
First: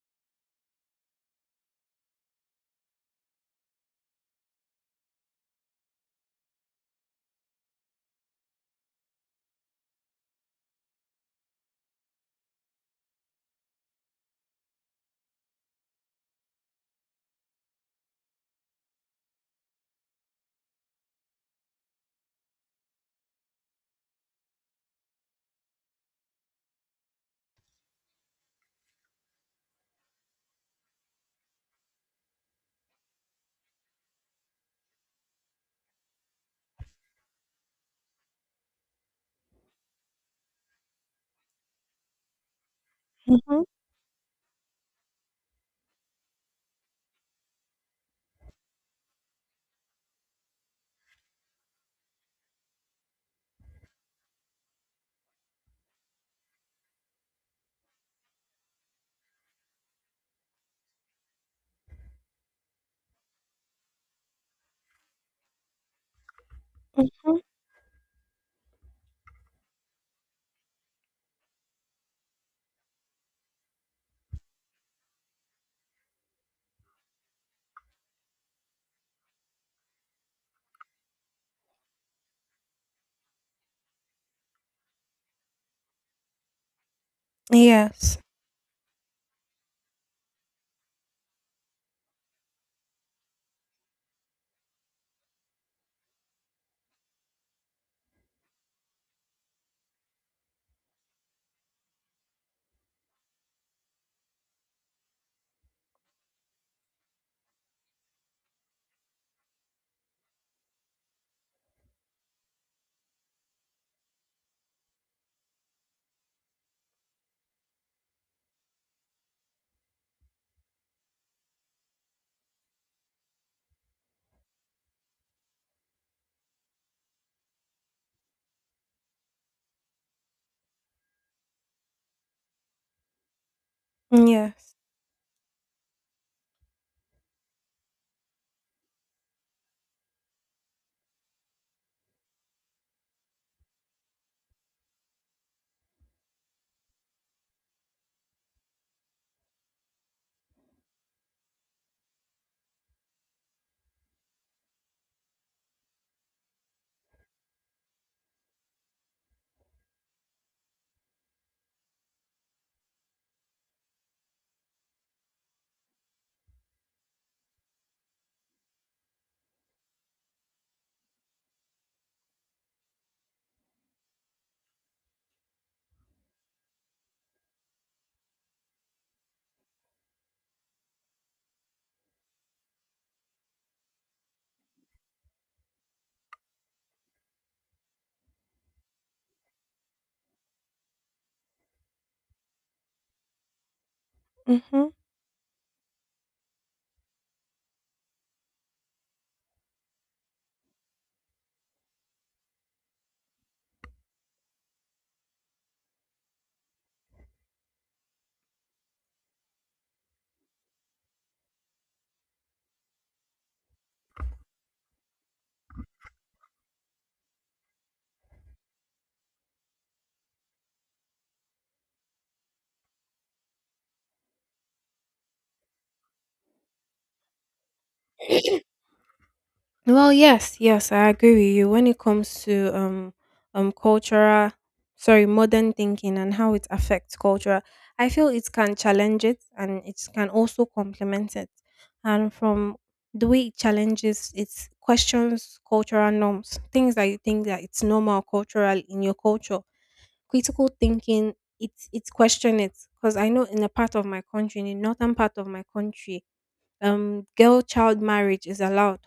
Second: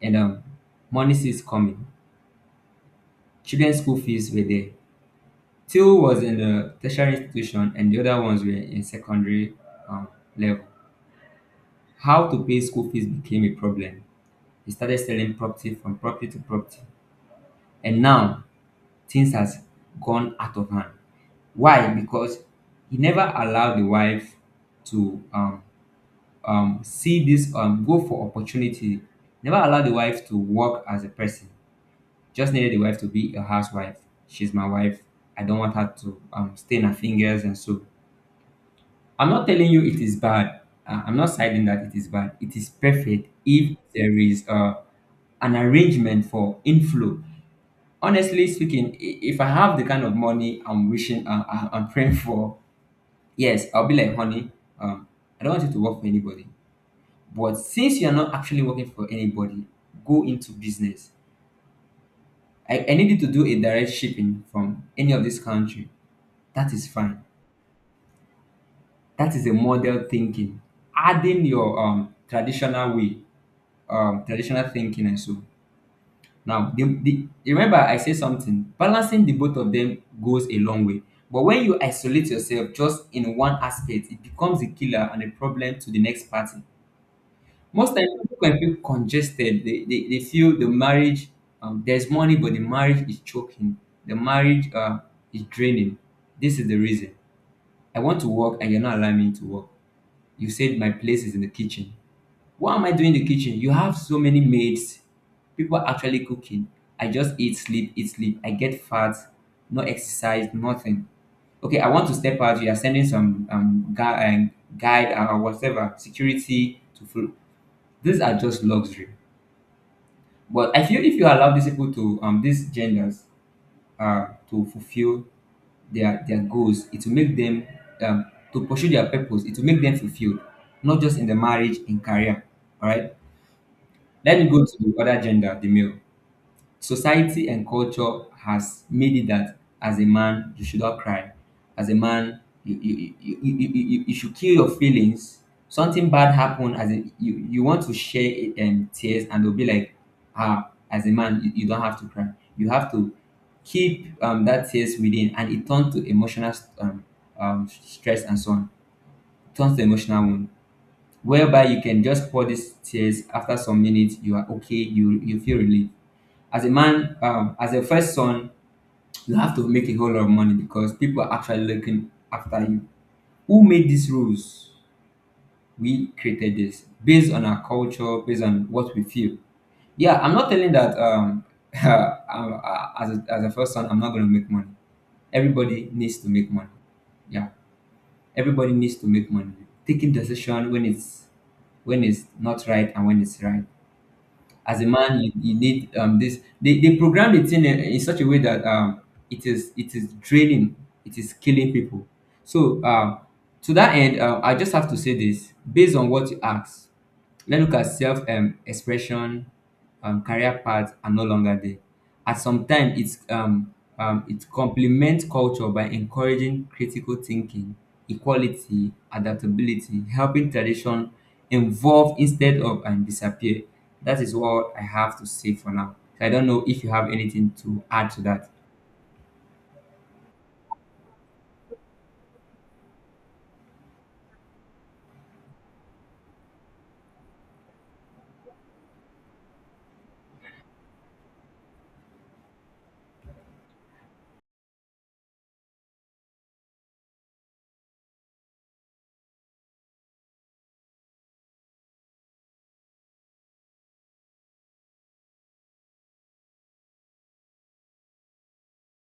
S1: and money is coming. Children's school fees were there. Two was in the tertiary institution, and the other ones were in secondary um, level. How to pay school fees became a problem. He started selling property from property to property, and now things has gone out of hand. Why? Because he never allowed the wife to see this go for opportunity. Never allowed the wife to work as a person. Just needed a wife to be a housewife. "She's my wife. I don't want her to stain her fingers," and so. I'm not telling you it is bad. I'm not saying that it is bad. It is perfect
S2: Mm-hmm.
S1: if there is an arrangement for inflow. Honestly speaking, if I have the kind of money I'm wishing, I'm praying for, yes, I'll be like, "Honey, um, I don't want you to work for anybody. But since you're not actually working for anybody, go into business. I need you to do a direct shipping from any of this country." That is fine.
S2: Mm-hmm.
S1: That is a model thinking. Adding your traditional way, traditional thinking, and so. Now, remember I say something. Balancing the both of them goes a long way. But when you isolate yourself just in one aspect, it becomes a killer and a problem to the next party. Most times,
S2: Yes.
S1: people can feel congested. They feel the marriage, there's money, but the marriage is choking. The marriage is draining. This is the reason. "I want to work and you're not allowing me to work. You said my place is in the kitchen. What am I doing in the kitchen? You have so many maids. People are actually cooking. I just eat, sleep, eat, sleep. I get fat, no exercise, nothing. Okay, I want to step out. You are sending some guide, or whatever security to food." These are just luxury. But I feel if you allow these people to these genders to fulfill their goals, it will make them um, to pursue their purpose. It will make them fulfilled, not just in the marriage, in career, all right? Let me go to
S2: Yes.
S1: the other gender, the male. Society and culture has made it that as a man you should not cry. As a man you should kill your feelings. Something bad happened, as a you you want to share it tears, and they'll be like, "Ah, as a man you don't have to cry. You have to keep that tears within," and it turns to emotional um, stress, and so on. It turns to emotional wound, whereby you can just pour these tears. After some minutes you are okay, you feel relieved. As a man, as a first son, you have to make a whole lot of money because people are actually looking after you. Who made these rules? We created this based on our culture, based on what we feel. Yeah, I'm not telling that um, as a first son, I'm not going to make money. Everybody needs to make money. Yeah, everybody needs to make money. Taking decision when it's not right and when it's right. As a
S2: Mm-hmm.
S1: man you need this. They program the thing in such a way that it is draining. It is killing people. So to that end, I just have to say this based on what you asked. Let's look at self expression, career paths are no longer there. At some time, it complements culture by encouraging critical thinking, equality, adaptability, helping tradition evolve instead of and disappear. That is what I have to say for now. I don't know if you have anything to add to that.
S2: Well, yes, yes, I agree with you. When it comes to cultural, sorry, modern thinking and how it affects culture, I feel it can challenge it and it can also complement it. And from the way it challenges, it questions cultural norms, things that you think that it's normal cultural in your culture. Critical thinking, it's question it because I know in a part of my country, in the northern part of my country, girl child marriage is allowed,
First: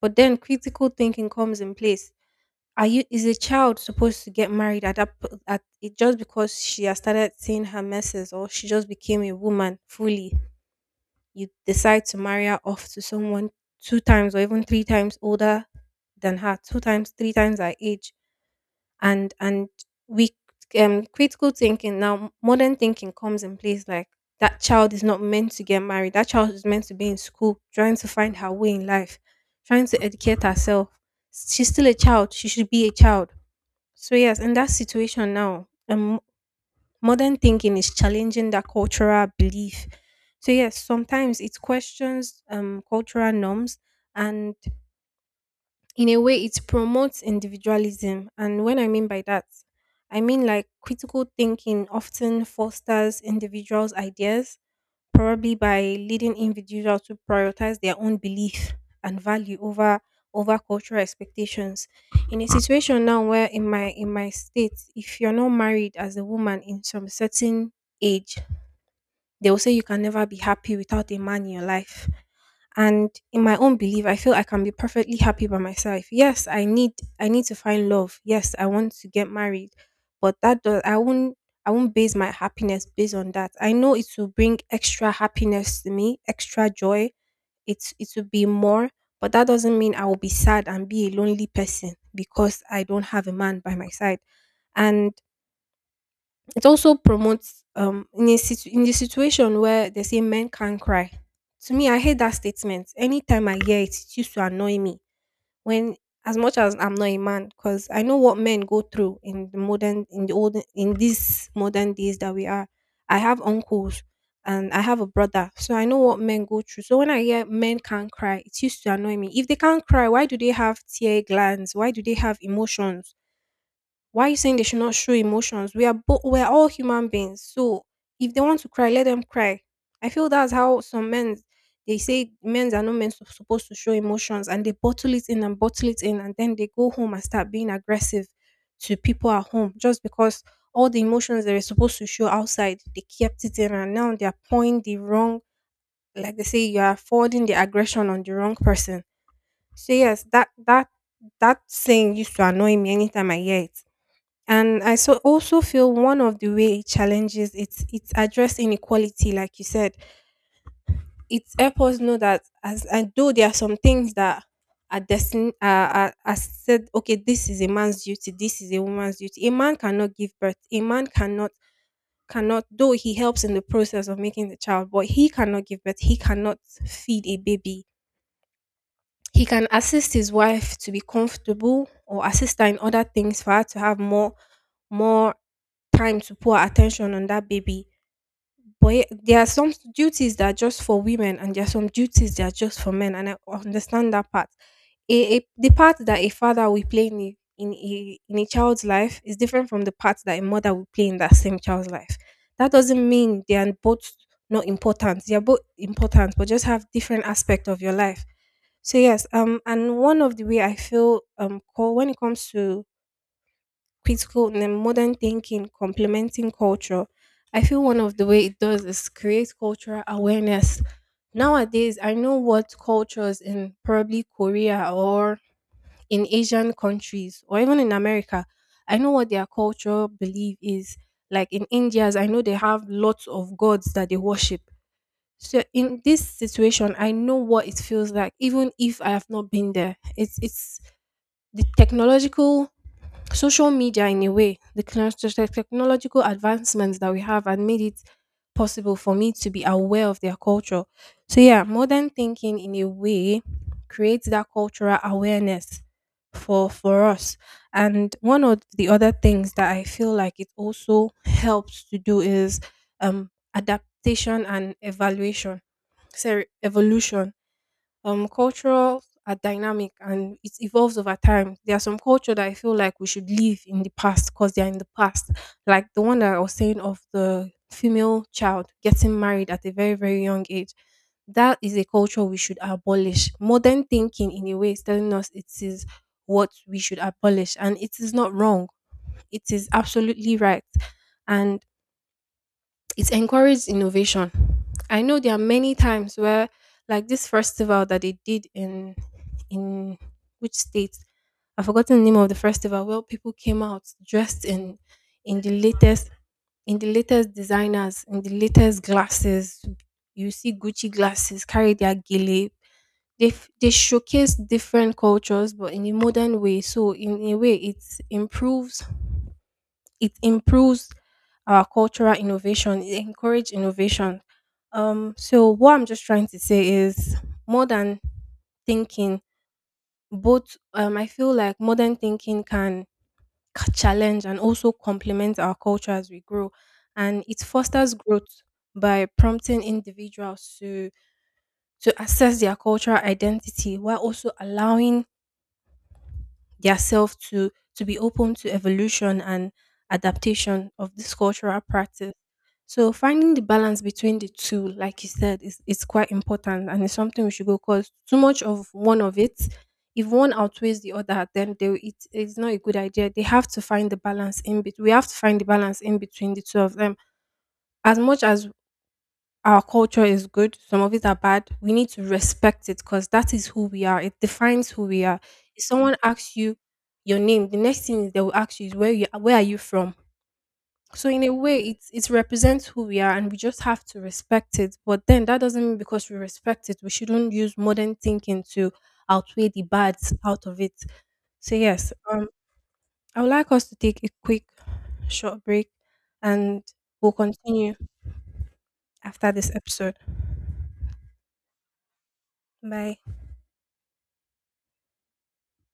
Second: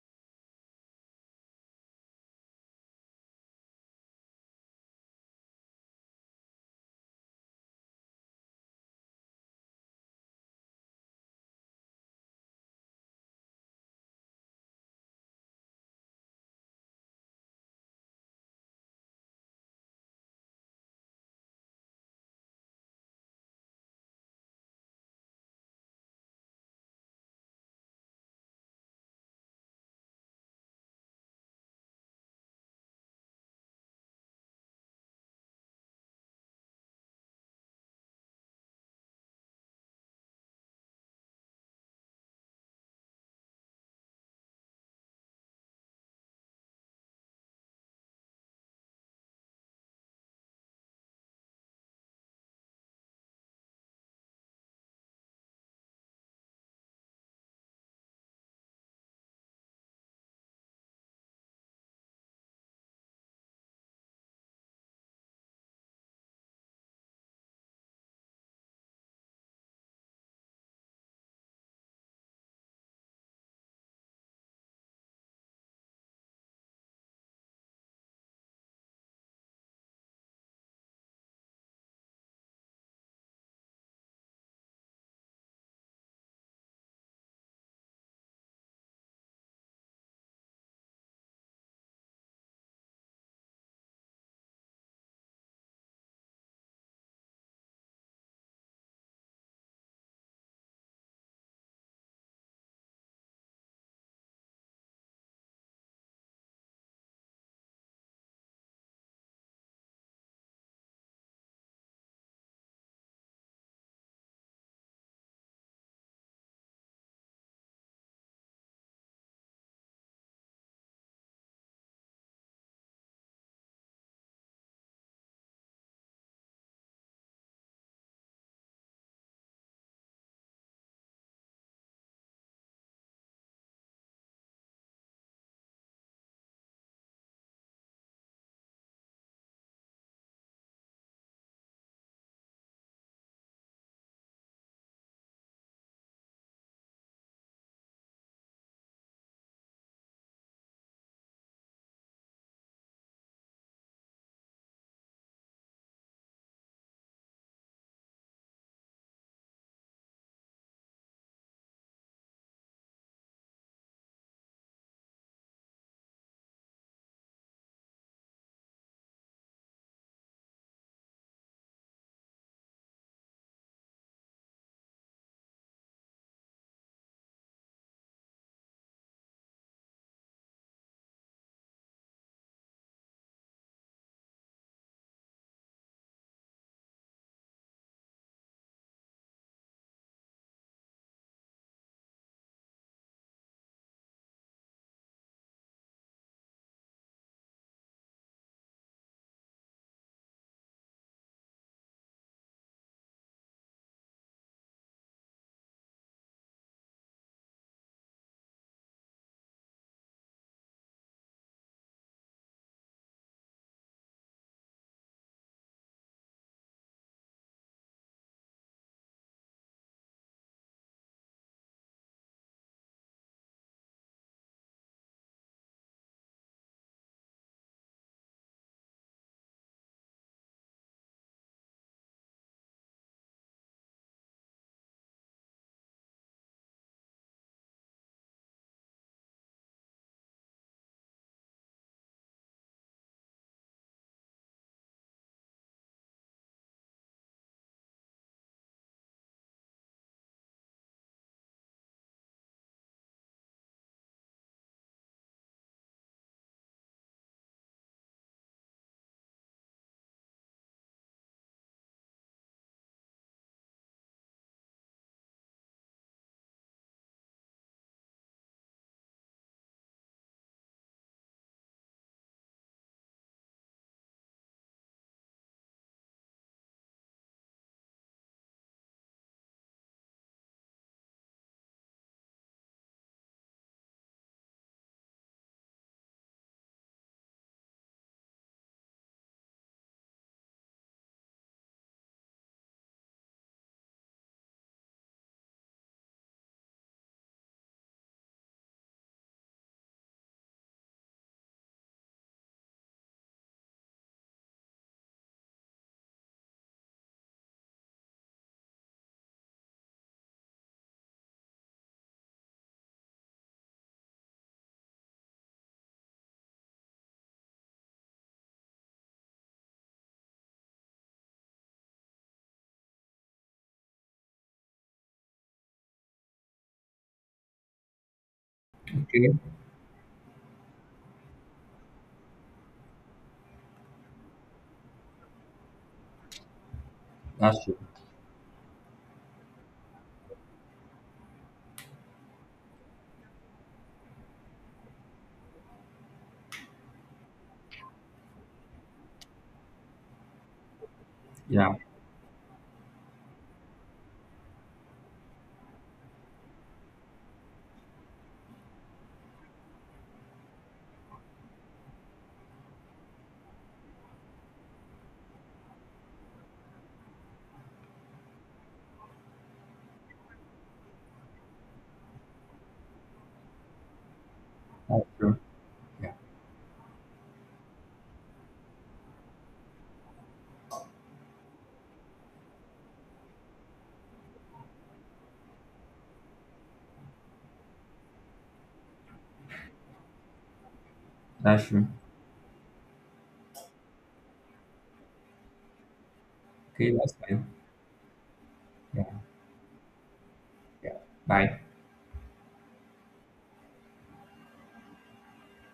S2: but then critical thinking comes in place. Are you is a child supposed to get married at at it just because she has started seeing her messes or she just became a woman fully? You decide to marry her off to someone two times or even three times older than her, two times, three times her age, and we critical thinking, now modern thinking comes in place, like that child is not meant to get married, that child is meant to be in school trying to find her way in life, trying to educate herself. She's still a child, she should be a child. So yes, in that situation now, modern thinking is challenging that cultural belief. So yes, sometimes it questions cultural norms, and in a way it promotes individualism. And when I mean by that, I mean like critical thinking often fosters individuals ideas, probably by leading individuals to prioritize their own belief and value over over cultural expectations. In a situation now where in my state if you're not married as a woman in some certain age, they will say you can never be happy without a man in your life. And in my own belief, I feel I can be perfectly happy by myself. Yes, I need to find love. Yes, I want to get married, but that does I won't base my happiness based on that. I know it will bring extra happiness to me, extra joy. It will be more, but that doesn't mean I will be sad and be a lonely person because I don't have a man by my side. And it also promotes in the situation where they say men can't cry. To me, I hate that statement. Anytime I hear it, it used to annoy me. When as much as I'm not a man, because I know what men go through in the modern, in the old, in these modern days that we are. I have uncles and I have a brother, so I know what men go through. So when I hear men can't cry, it used to annoy me. If they can't cry, why do they have tear glands? Why do they have emotions? Why are you saying they should not show emotions? We're all human beings. So if they want to cry, let them cry. I feel that's how some men they say men are not meant to, supposed to show emotions, and they bottle it in and bottle it in, and then they go home and start being aggressive to people at home just because all the emotions they were supposed to show outside they kept it in, and now they are pouring the wrong, like they say you are forwarding the aggression on the wrong person. So yes, that saying used to annoy me anytime I hear it. And I so also feel one of the way it challenges it's address inequality, like you said. It helps us know that as and though there are some things that are said, okay, this is a man's duty, this is a woman's duty. A man cannot give birth. A man cannot though he helps in the process of making the child, but he cannot give birth, he cannot feed a baby. He can assist his wife to be comfortable or assist her in other things for her to have more time to pour her attention on that baby. But there are some duties that are just for women and there are some duties that are just for men, and I understand that part. The part that a father will play in in a child's life is different from the part that a mother will play in that same child's life. That doesn't mean they are both not important. They are both important, but just have different aspect of your life. So yes, and one of the way I feel call when it comes to critical and modern thinking complementing culture, I feel one of the way it does is create cultural awareness. Nowadays, I know what cultures in probably Korea or in Asian countries or even in America, I know what their culture belief is. Like in India's, I know they have lots of gods that they worship. So in this situation, I know what it feels like, even if I have not been there. It's the technological social media, in a way the technological advancements that we have and made it possible for me to be aware of their culture. So yeah, modern thinking in a way creates that cultural awareness for us. And one of the other things that I feel like it also helps to do is adaptation and evaluation sorry evolution. Cultures are dynamic and it evolves over time. There are some culture that I feel like we should leave in the past because they are in the past. Like the one that I was saying of the female child getting married at a very, very young age. That is a culture we should abolish. Modern thinking in a way is telling us it is what we should abolish, and it is not wrong. It is absolutely right. And it encourages innovation. I know there are many times where, like this festival that they did in which state, I've forgotten the name of the festival, where people came out dressed in in the latest in the latest designers, in the latest glasses. You see Gucci glasses, carry their gele. They, they showcase different cultures, but in a modern way. So in a way, it improves improves our cultural innovation, it encourages innovation. So what I'm just trying to say is more than thinking,
S1: Okay,
S2: both I feel like modern thinking can challenge and also complement our culture as we grow, and it
S1: that's true.
S2: fosters growth by prompting individuals to assess their cultural identity, while also allowing their self to be open to evolution and adaptation of this cultural
S1: Yeah,
S2: practice. So finding the balance between the two, like you said, is it's quite important, and it's something we should go because too much of one of it, if one outweighs the other, then it is not a good idea. They have to find the balance in between. We have to find the balance in between the two of them. As much as our culture is good, some of it are bad. We need to respect it because that is who we are. It defines who we
S1: that's
S2: are.
S1: true.
S2: If someone
S1: Yeah,
S2: asks you your name, the next thing they will ask you is where are you from? So in a way, it represents who we are, and we just have to respect it. But then that doesn't mean because we respect it, we shouldn't use modern thinking to outweigh the bads out of it. So
S1: that's true.
S2: yes, I would like us to take a quick short break, and
S1: Okay,
S2: we'll
S1: that's fine.
S2: continue
S1: Yeah,
S2: after this episode.
S1: yeah. Bye.
S2: Bye.